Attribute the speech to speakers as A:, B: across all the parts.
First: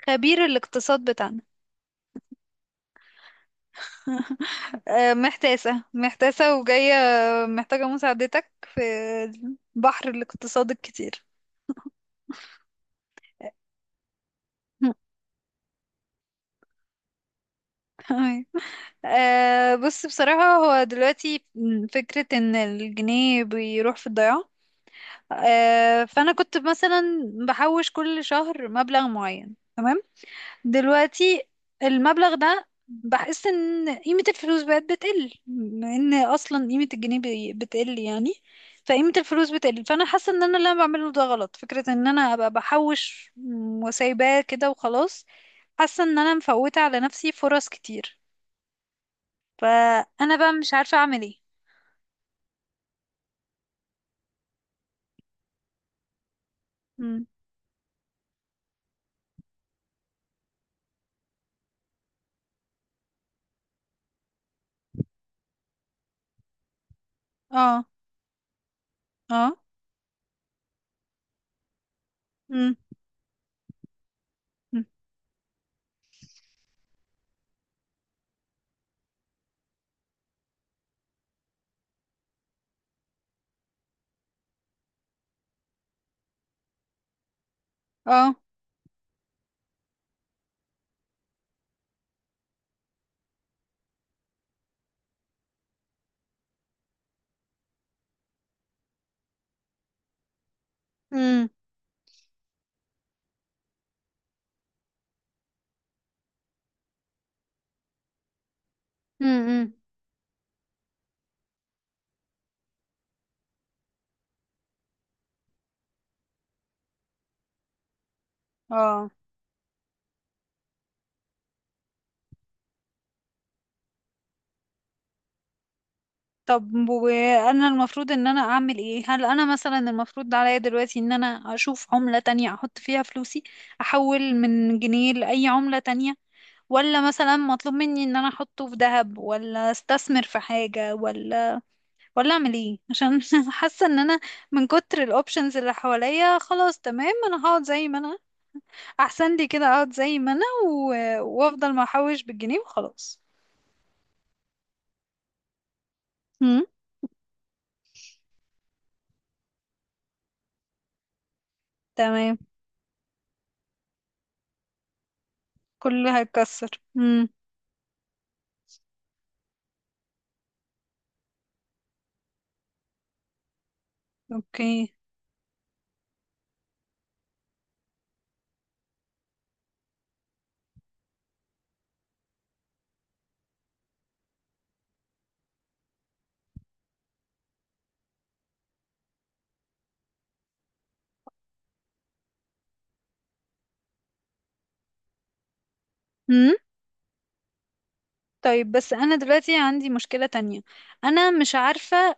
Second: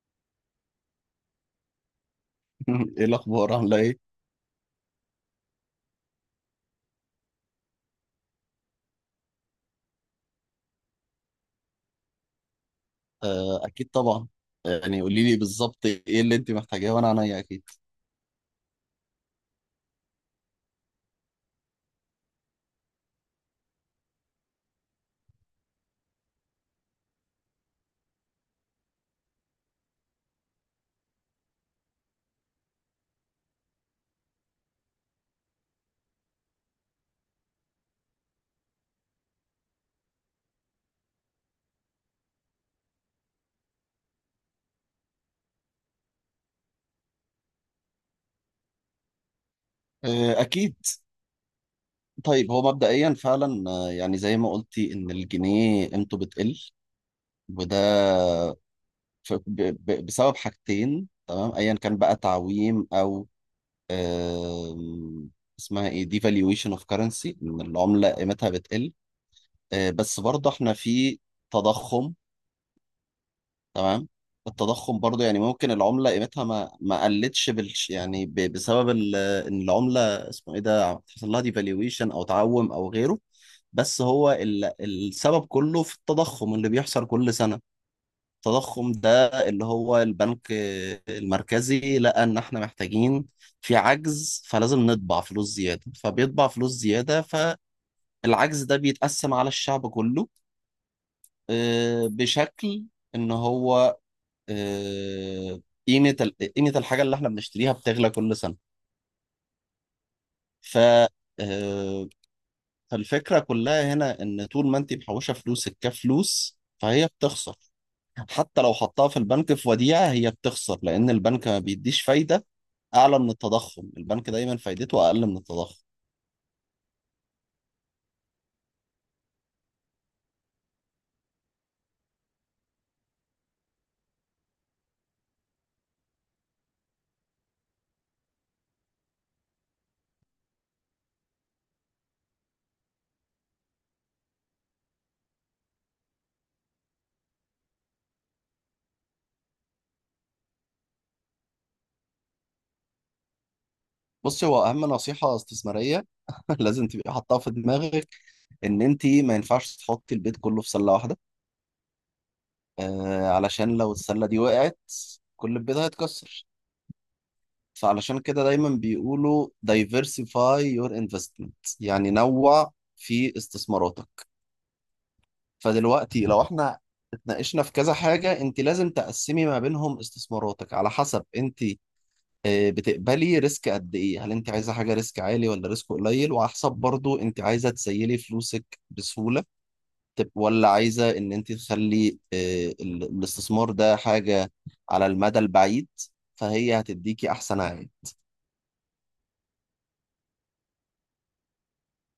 A: خبير الاقتصاد بتاعنا.
B: ايه الاخبار عامله ايه؟
A: محتاسة محتاسة وجاية، محتاجة مساعدتك في بحر الاقتصاد الكتير.
B: آه اكيد طبعا. يعني قولي لي بالظبط ايه اللي انت محتاجاه وانا عينيا اكيد.
A: تمام. بص، بصراحة هو دلوقتي فكرة ان الجنيه بيروح في الضياع. فأنا كنت مثلا بحوش كل شهر مبلغ معين، تمام. دلوقتي المبلغ ده بحس ان قيمة الفلوس بقت بتقل، بما ان اصلا قيمة الجنيه بتقل يعني. فقيمة الفلوس بتقل، فانا حاسة ان انا اللي انا بعمله ده غلط، فكرة ان انا ابقى بحوش وسايباه كده وخلاص. حاسة ان انا مفوتة على نفسي فرص كتير، فانا
B: آه
A: بقى مش
B: اكيد.
A: عارفة اعمل ايه.
B: طيب هو مبدئيا فعلا يعني زي ما قلتي ان الجنيه قيمته بتقل،
A: مم.
B: وده بسبب حاجتين، تمام، ايا كان بقى تعويم او آم، اسمها ايه devaluation of currency، ان
A: اه.
B: العمله قيمتها بتقل.
A: اه.
B: آه بس برضه احنا في تضخم.
A: مم.
B: تمام.
A: مم.
B: التضخم برضو يعني ممكن العملة قيمتها ما قلتش بالش، يعني بسبب ان العملة اسمه ايه ده حصل لها ديفالويشن او تعوم او غيره. بس هو السبب كله في التضخم اللي بيحصل كل سنة.
A: اه.
B: التضخم ده اللي هو البنك المركزي لقى ان احنا محتاجين، في عجز فلازم نطبع فلوس زيادة، فبيطبع فلوس زيادة، فالعجز ده بيتقسم على الشعب كله.
A: مم.
B: بشكل ان هو، آه، قيمة قيمة الحاجة اللي احنا بنشتريها بتغلى كل سنة.
A: مم. مم.
B: ف آه، فالفكرة كلها هنا ان طول ما انت محوشة فلوسك كفلوس فهي بتخسر. حتى لو حطها
A: اه.
B: في البنك في وديعة هي بتخسر لأن البنك ما بيديش فايدة أعلى من التضخم. البنك دايما فايدته أقل من التضخم.
A: طب وانا المفروض ان انا اعمل ايه؟ هل انا مثلا المفروض عليا دلوقتي ان انا اشوف عملة تانية احط فيها فلوسي؟ احول من جنيه لاي عملة تانية؟ ولا مثلا مطلوب مني ان انا احطه في ذهب ولا استثمر في حاجة؟ ولا اعمل ايه عشان حاسة ان انا من كتر الاوبشنز اللي حواليا، خلاص تمام انا هقعد زي ما انا، احسن لي كده اقعد زي ما انا و... وافضل ما احوش بالجنيه وخلاص.
B: بصي هو أهم نصيحة استثمارية
A: امم.
B: لازم تبقي حاطها في دماغك: إن أنت ما ينفعش تحطي البيت كله في سلة واحدة.
A: تمام.
B: آه علشان لو السلة دي وقعت كل البيت
A: كله
B: هيتكسر.
A: هيتكسر. امم.
B: فعلشان كده دايما بيقولوا diversify your investment، يعني نوع في استثماراتك.
A: اوكي.
B: فدلوقتي لو احنا اتناقشنا في كذا حاجة، انت لازم تقسمي ما بينهم استثماراتك على حسب انت بتقبلي ريسك قد ايه، هل انت عايزة حاجة ريسك عالي ولا ريسك قليل، وعلى حسب برضو انت عايزة تسيلي فلوسك بسهولة ولا عايزة ان انت تخلي الاستثمار ده حاجة على المدى البعيد فهي هتديكي احسن عائد.
A: طيب بس انا دلوقتي عندي مشكلة تانية، انا مش عارفة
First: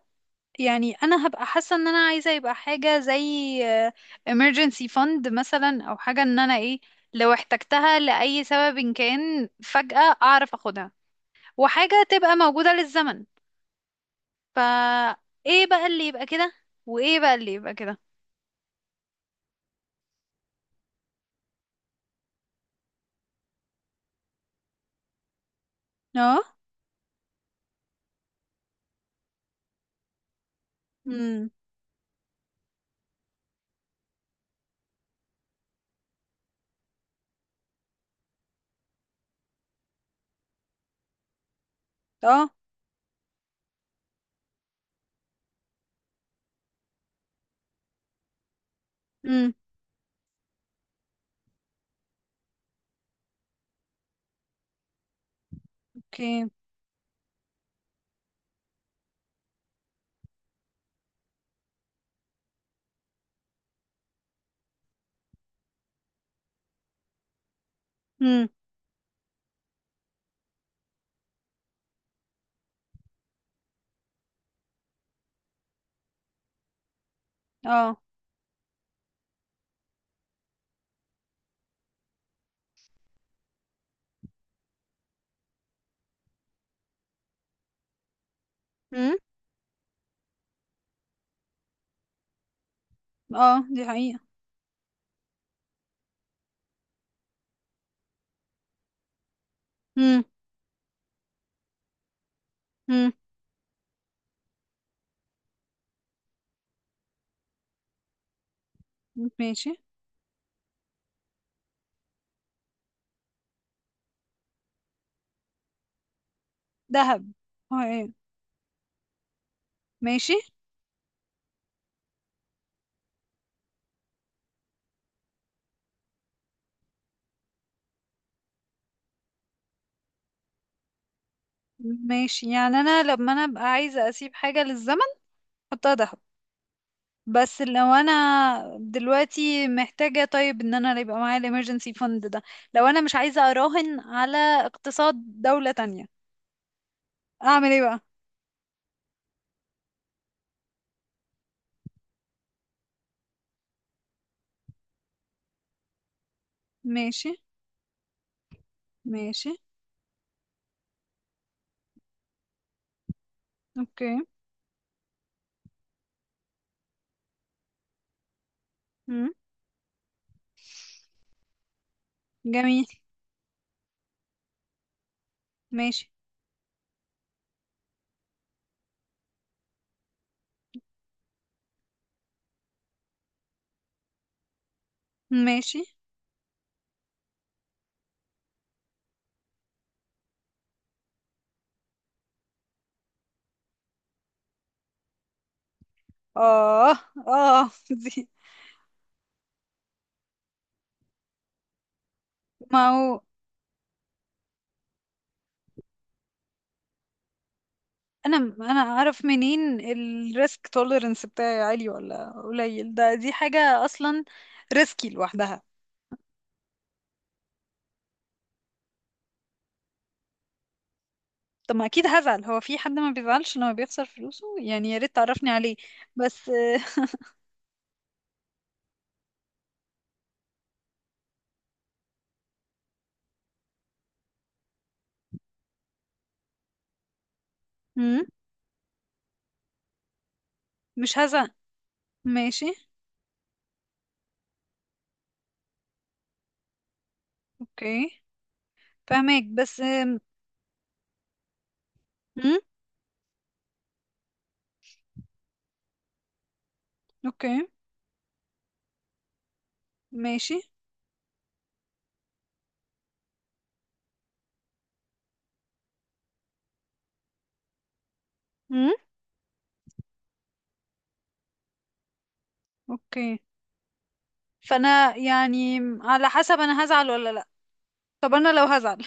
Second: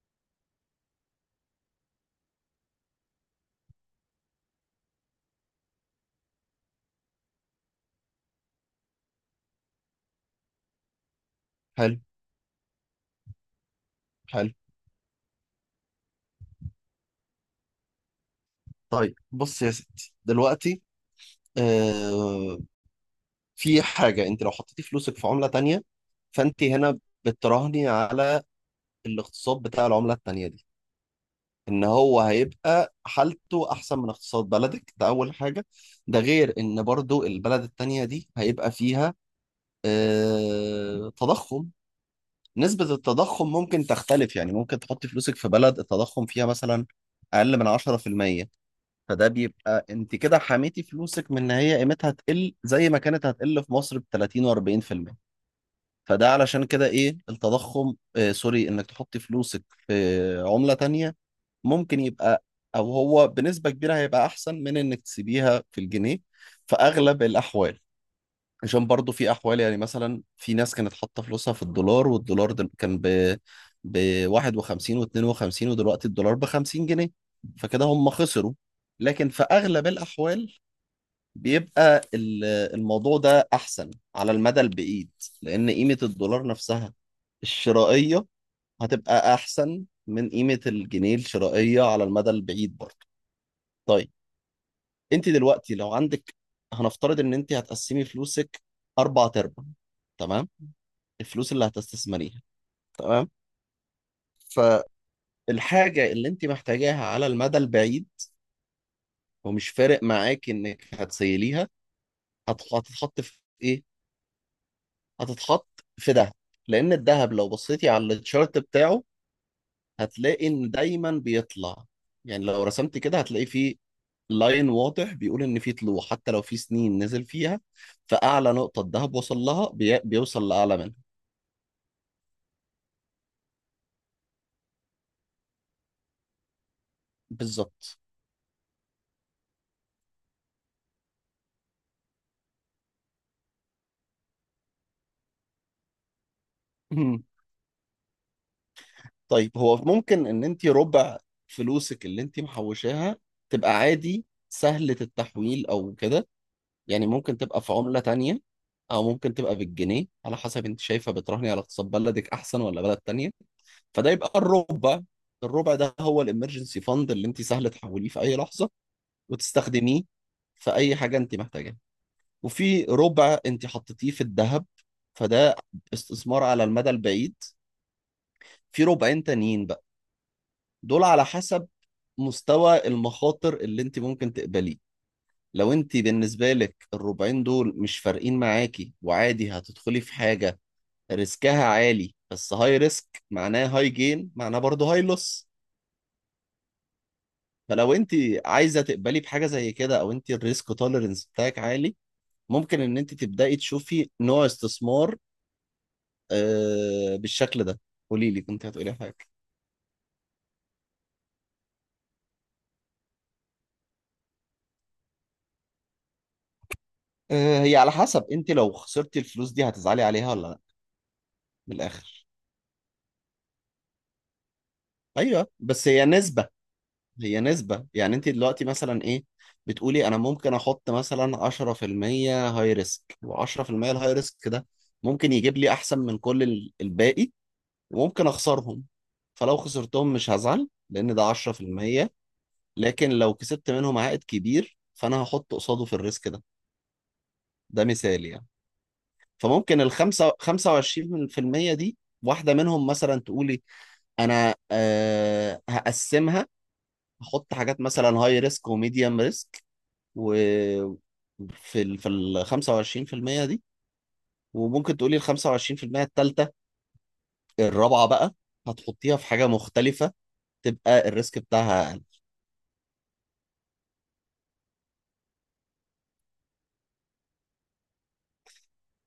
A: يعني، انا هبقى حاسة ان انا عايزة يبقى حاجة زي آه، emergency fund مثلا، او حاجة ان انا ايه لو احتجتها لأي سبب إن كان فجأة اعرف اخدها،
B: حلو.
A: وحاجة تبقى موجودة للزمن.
B: حلو.
A: فا ايه بقى اللي يبقى كده؟ وايه بقى اللي يبقى كده؟
B: طيب بص يا ستي دلوقتي، آه، في حاجة انت لو حطيتي فلوسك في عملة تانية
A: اه.
B: فانت هنا بتراهني على الاقتصاد بتاع العملة التانية دي،
A: امم.
B: ان هو هيبقى حالته احسن من اقتصاد بلدك، ده اول حاجة. ده غير ان برضو البلد التانية دي هيبقى فيها آه تضخم.
A: اه.
B: نسبة التضخم ممكن تختلف، يعني ممكن تحطي فلوسك في بلد التضخم فيها مثلا اقل من 10%، فده
A: امم.
B: بيبقى انت كده حميتي فلوسك من ان هي قيمتها تقل زي ما كانت هتقل في مصر ب 30 و40%. فده
A: اوكي.
B: علشان كده ايه التضخم، سوري، انك تحطي فلوسك في عملة تانية ممكن يبقى، او هو بنسبة كبيرة هيبقى احسن من انك تسيبيها في الجنيه في اغلب الاحوال.
A: امم.
B: عشان برضو في احوال، يعني مثلا في ناس كانت حاطه فلوسها في الدولار والدولار ده كان ب 51 و52 ودلوقتي الدولار ب 50 جنيه، فكده
A: اه
B: هم خسروا. لكن في اغلب الاحوال بيبقى الموضوع ده احسن على المدى البعيد، لان قيمه الدولار نفسها الشرائيه
A: امم
B: هتبقى احسن من قيمه الجنيه الشرائيه على المدى البعيد برضو.
A: اه دي
B: طيب
A: حقيقة.
B: انت دلوقتي لو عندك، هنفترض ان انت هتقسمي فلوسك اربع ارباع،
A: امم.
B: تمام، الفلوس اللي هتستثمريها،
A: امم.
B: تمام، فالحاجة اللي انت محتاجاها على المدى البعيد ومش
A: ماشي.
B: فارق معاك انك هتسيليها، هتتحط في ايه؟ هتتحط في دهب. لان
A: دهب؟
B: الدهب لو
A: اه
B: بصيتي على
A: ايه.
B: التشارت بتاعه
A: ماشي.
B: هتلاقي ان دايما بيطلع، يعني لو رسمت كده هتلاقي فيه لاين واضح بيقول ان في طلوع حتى لو في سنين نزل فيها، فاعلى نقطة الدهب وصل لها بيوصل لاعلى منها.
A: ماشي، يعني انا لما انا ابقى عايزه اسيب حاجه للزمن احطها دهب، بس لو
B: بالظبط.
A: انا دلوقتي محتاجه، طيب ان انا يبقى معايا الامرجنسي فند ده، لو انا مش عايزه اراهن على اقتصاد دوله تانية، اعمل ايه بقى؟
B: طيب هو ممكن ان انت ربع فلوسك اللي انت محوشاها تبقى عادي سهلة التحويل او كده، يعني
A: ماشي.
B: ممكن تبقى في عملة تانية او ممكن
A: ماشي.
B: تبقى بالجنيه، على حسب انت شايفة بتراهني على اقتصاد بلدك احسن ولا بلد تانية.
A: اوكي.
B: فده يبقى الربع. الربع ده هو الامرجنسي فاند اللي انت سهل تحوليه في اي لحظة
A: مم.
B: وتستخدميه في اي حاجة انت محتاجاها. وفي
A: جميل.
B: ربع انت حطيتيه في الذهب، فده
A: ماشي.
B: استثمار على المدى البعيد. في ربعين تانيين بقى، دول على حسب مستوى المخاطر اللي انت ممكن تقبليه. لو
A: ماشي.
B: انت بالنسبة لك الربعين دول مش فارقين معاكي وعادي هتدخلي في حاجة ريسكها عالي، بس هاي ريسك معناه هاي جين معناه برضه هاي لوس.
A: اه. اه
B: فلو انت
A: دي.
B: عايزة تقبلي بحاجة زي كده او انت الريسك توليرنس بتاعك عالي، ممكن
A: ما
B: ان انت
A: هو
B: تبدأي تشوفي نوع استثمار بالشكل ده. قولي
A: انا
B: لي كنت
A: انا
B: هتقولي حاجة.
A: اعرف منين الريسك توليرنس بتاعي عالي ولا قليل؟ ده دي حاجه اصلا ريسكي لوحدها.
B: هي على حسب انت لو خسرتي الفلوس دي هتزعلي عليها ولا لا،
A: طب
B: من
A: ما اكيد
B: الآخر.
A: هزعل، هو في حد ما بيزعلش لما بيخسر فلوسه يعني؟ يا ريت
B: ايوه
A: تعرفني عليه.
B: بس هي
A: بس
B: نسبة، هي نسبة، يعني انت دلوقتي مثلا ايه بتقولي انا ممكن احط مثلا 10% هاي ريسك، و10% الهاي ريسك ده ممكن يجيب لي احسن من كل الباقي
A: مم،
B: وممكن اخسرهم. فلو خسرتهم مش هزعل لان
A: مش
B: ده
A: هزعل.
B: 10%.
A: ماشي.
B: لكن لو كسبت منهم عائد كبير فانا هحط قصاده في الريسك ده. ده
A: اوكي.
B: مثال يعني.
A: فهماك بس
B: فممكن ال 5 25% دي واحدة
A: مم،
B: منهم مثلا تقولي انا أه هقسمها، احط
A: اوكي.
B: حاجات مثلا هاي ريسك وميديوم ريسك، و
A: ماشي.
B: في ال 25% دي. وممكن تقولي ال 25% التالتة، الرابعة بقى،
A: مم.
B: هتحطيها في حاجة مختلفة تبقى الريسك بتاعها أقل.
A: اوكي. فانا يعني على حسب انا هزعل ولا لا، طب انا لو هزعل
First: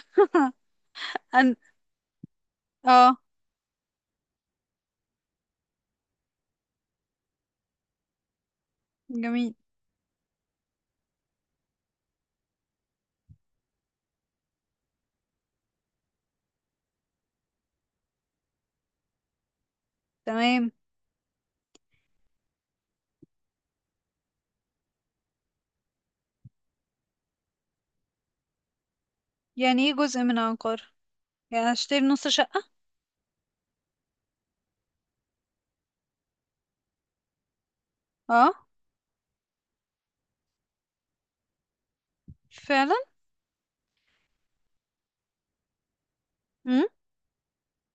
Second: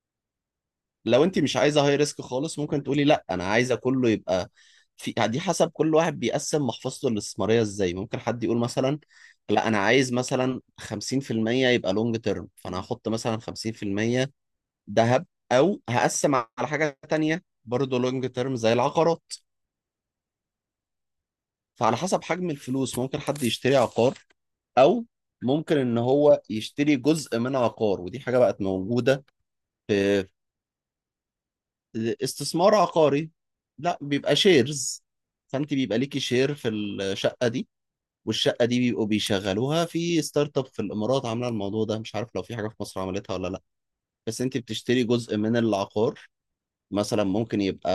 B: لو أنت
A: أن...
B: مش عايزة هاي ريسك خالص ممكن تقولي
A: اه.
B: لا أنا عايزة كله يبقى في دي، حسب كل واحد بيقسم محفظته الاستثمارية إزاي. ممكن حد يقول مثلا
A: جميل.
B: لا أنا عايز مثلا 50% يبقى لونج تيرم، فأنا هحط مثلا 50% ذهب، او هقسم على حاجه تانية برضه لونج تيرم زي العقارات.
A: تمام.
B: فعلى حسب حجم الفلوس ممكن حد يشتري عقار، او ممكن ان هو يشتري جزء من عقار، ودي حاجه بقت موجوده.
A: يعني ايه جزء
B: في
A: من عقار؟ يعني هشتري نص شقة؟
B: استثمار عقاري، لا، بيبقى شيرز، فانت بيبقى ليكي شير في الشقه دي،
A: اه
B: والشقه دي بيبقوا بيشغلوها. في ستارت اب في الامارات عامله الموضوع ده، مش عارف لو في حاجه في
A: فعلا.
B: مصر عملتها ولا لا. بس انت بتشتري جزء من العقار،
A: مم.
B: مثلا ممكن يبقى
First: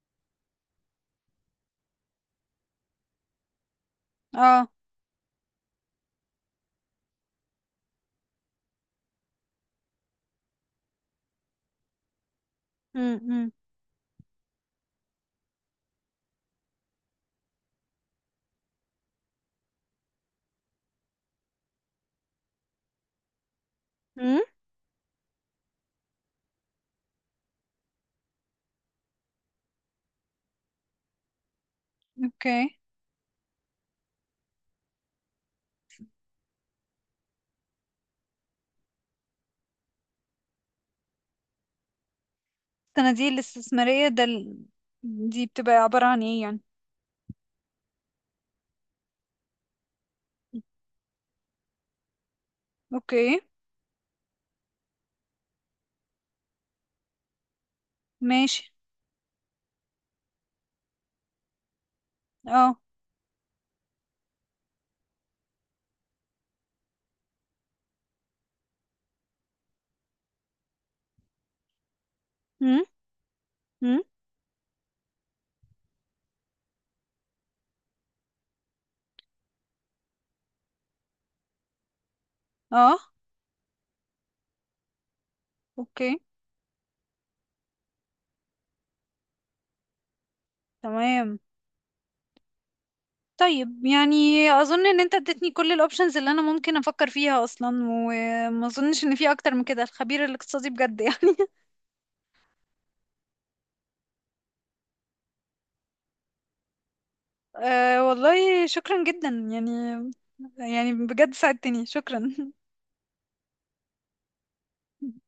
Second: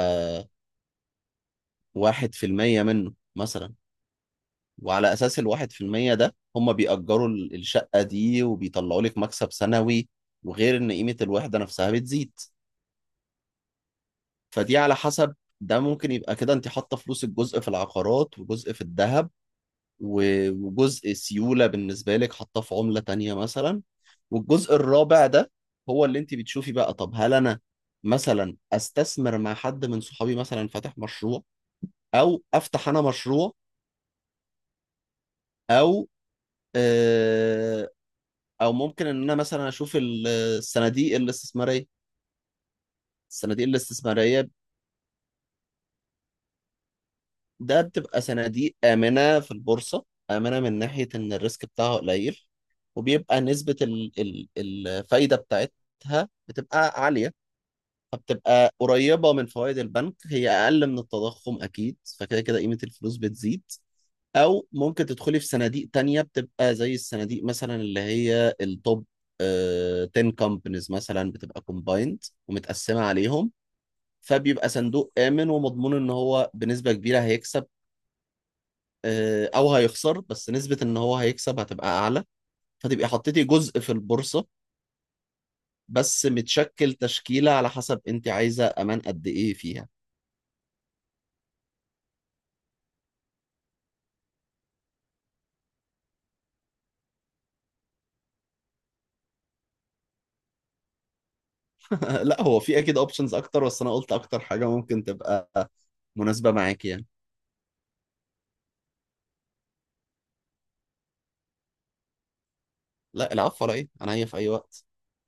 B: 1% منه مثلا،
A: اه.
B: وعلى أساس الـ1% ده هم بيأجروا الشقة دي وبيطلعوا لك مكسب سنوي، وغير إن قيمة الوحدة نفسها بتزيد.
A: مم. مم.
B: فدي على حسب، ده ممكن يبقى كده أنت حاطة فلوسك جزء في العقارات وجزء في الذهب، وجزء سيولة بالنسبة لك حاطاه في عملة تانية مثلا.
A: مم.
B: والجزء الرابع ده هو اللي أنت بتشوفي بقى، طب هل أنا مثلا استثمر مع حد من صحابي مثلا فاتح مشروع، او
A: اوكي.
B: افتح انا مشروع، او آه، او ممكن ان انا مثلا اشوف الصناديق الاستثماريه.
A: الصناديق
B: الصناديق
A: الاستثمارية ده
B: الاستثماريه
A: دي بتبقى عبارة عن ايه يعني؟
B: ده بتبقى صناديق امنه في البورصه، امنه من ناحيه ان الريسك بتاعها قليل،
A: اوكي.
B: وبيبقى نسبه الفايده بتاعتها بتبقى عاليه.
A: ماشي.
B: فبتبقى قريبه من فوائد البنك، هي اقل من التضخم اكيد، فكده كده قيمه
A: اه.
B: الفلوس بتزيد. او ممكن تدخلي في صناديق تانية بتبقى زي الصناديق مثلا اللي هي التوب 10 كومبانيز مثلا بتبقى كومبايند
A: امم.
B: ومتقسمة عليهم،
A: امم.
B: فبيبقى صندوق آمن ومضمون ان هو بنسبة كبيرة هيكسب، او هيخسر، بس نسبة ان هو هيكسب هتبقى اعلى.
A: اه.
B: فتبقي حطيتي جزء في البورصة
A: اوكي.
B: بس متشكل تشكيلة على حسب انت عايزة امان قد ايه فيها.
A: تمام. طيب يعني اظن ان انت اديتني كل الاوبشنز اللي انا ممكن افكر فيها اصلا، وما اظنش ان في اكتر من كده. الخبير الاقتصادي بجد يعني.
B: لا هو في اكيد اوبشنز اكتر بس انا قلت اكتر حاجة ممكن تبقى مناسبة معاكي يعني.
A: أه والله شكرا جدا يعني، يعني بجد ساعدتني، شكرا.
B: لا العفو على ايه، انا هي في اي وقت.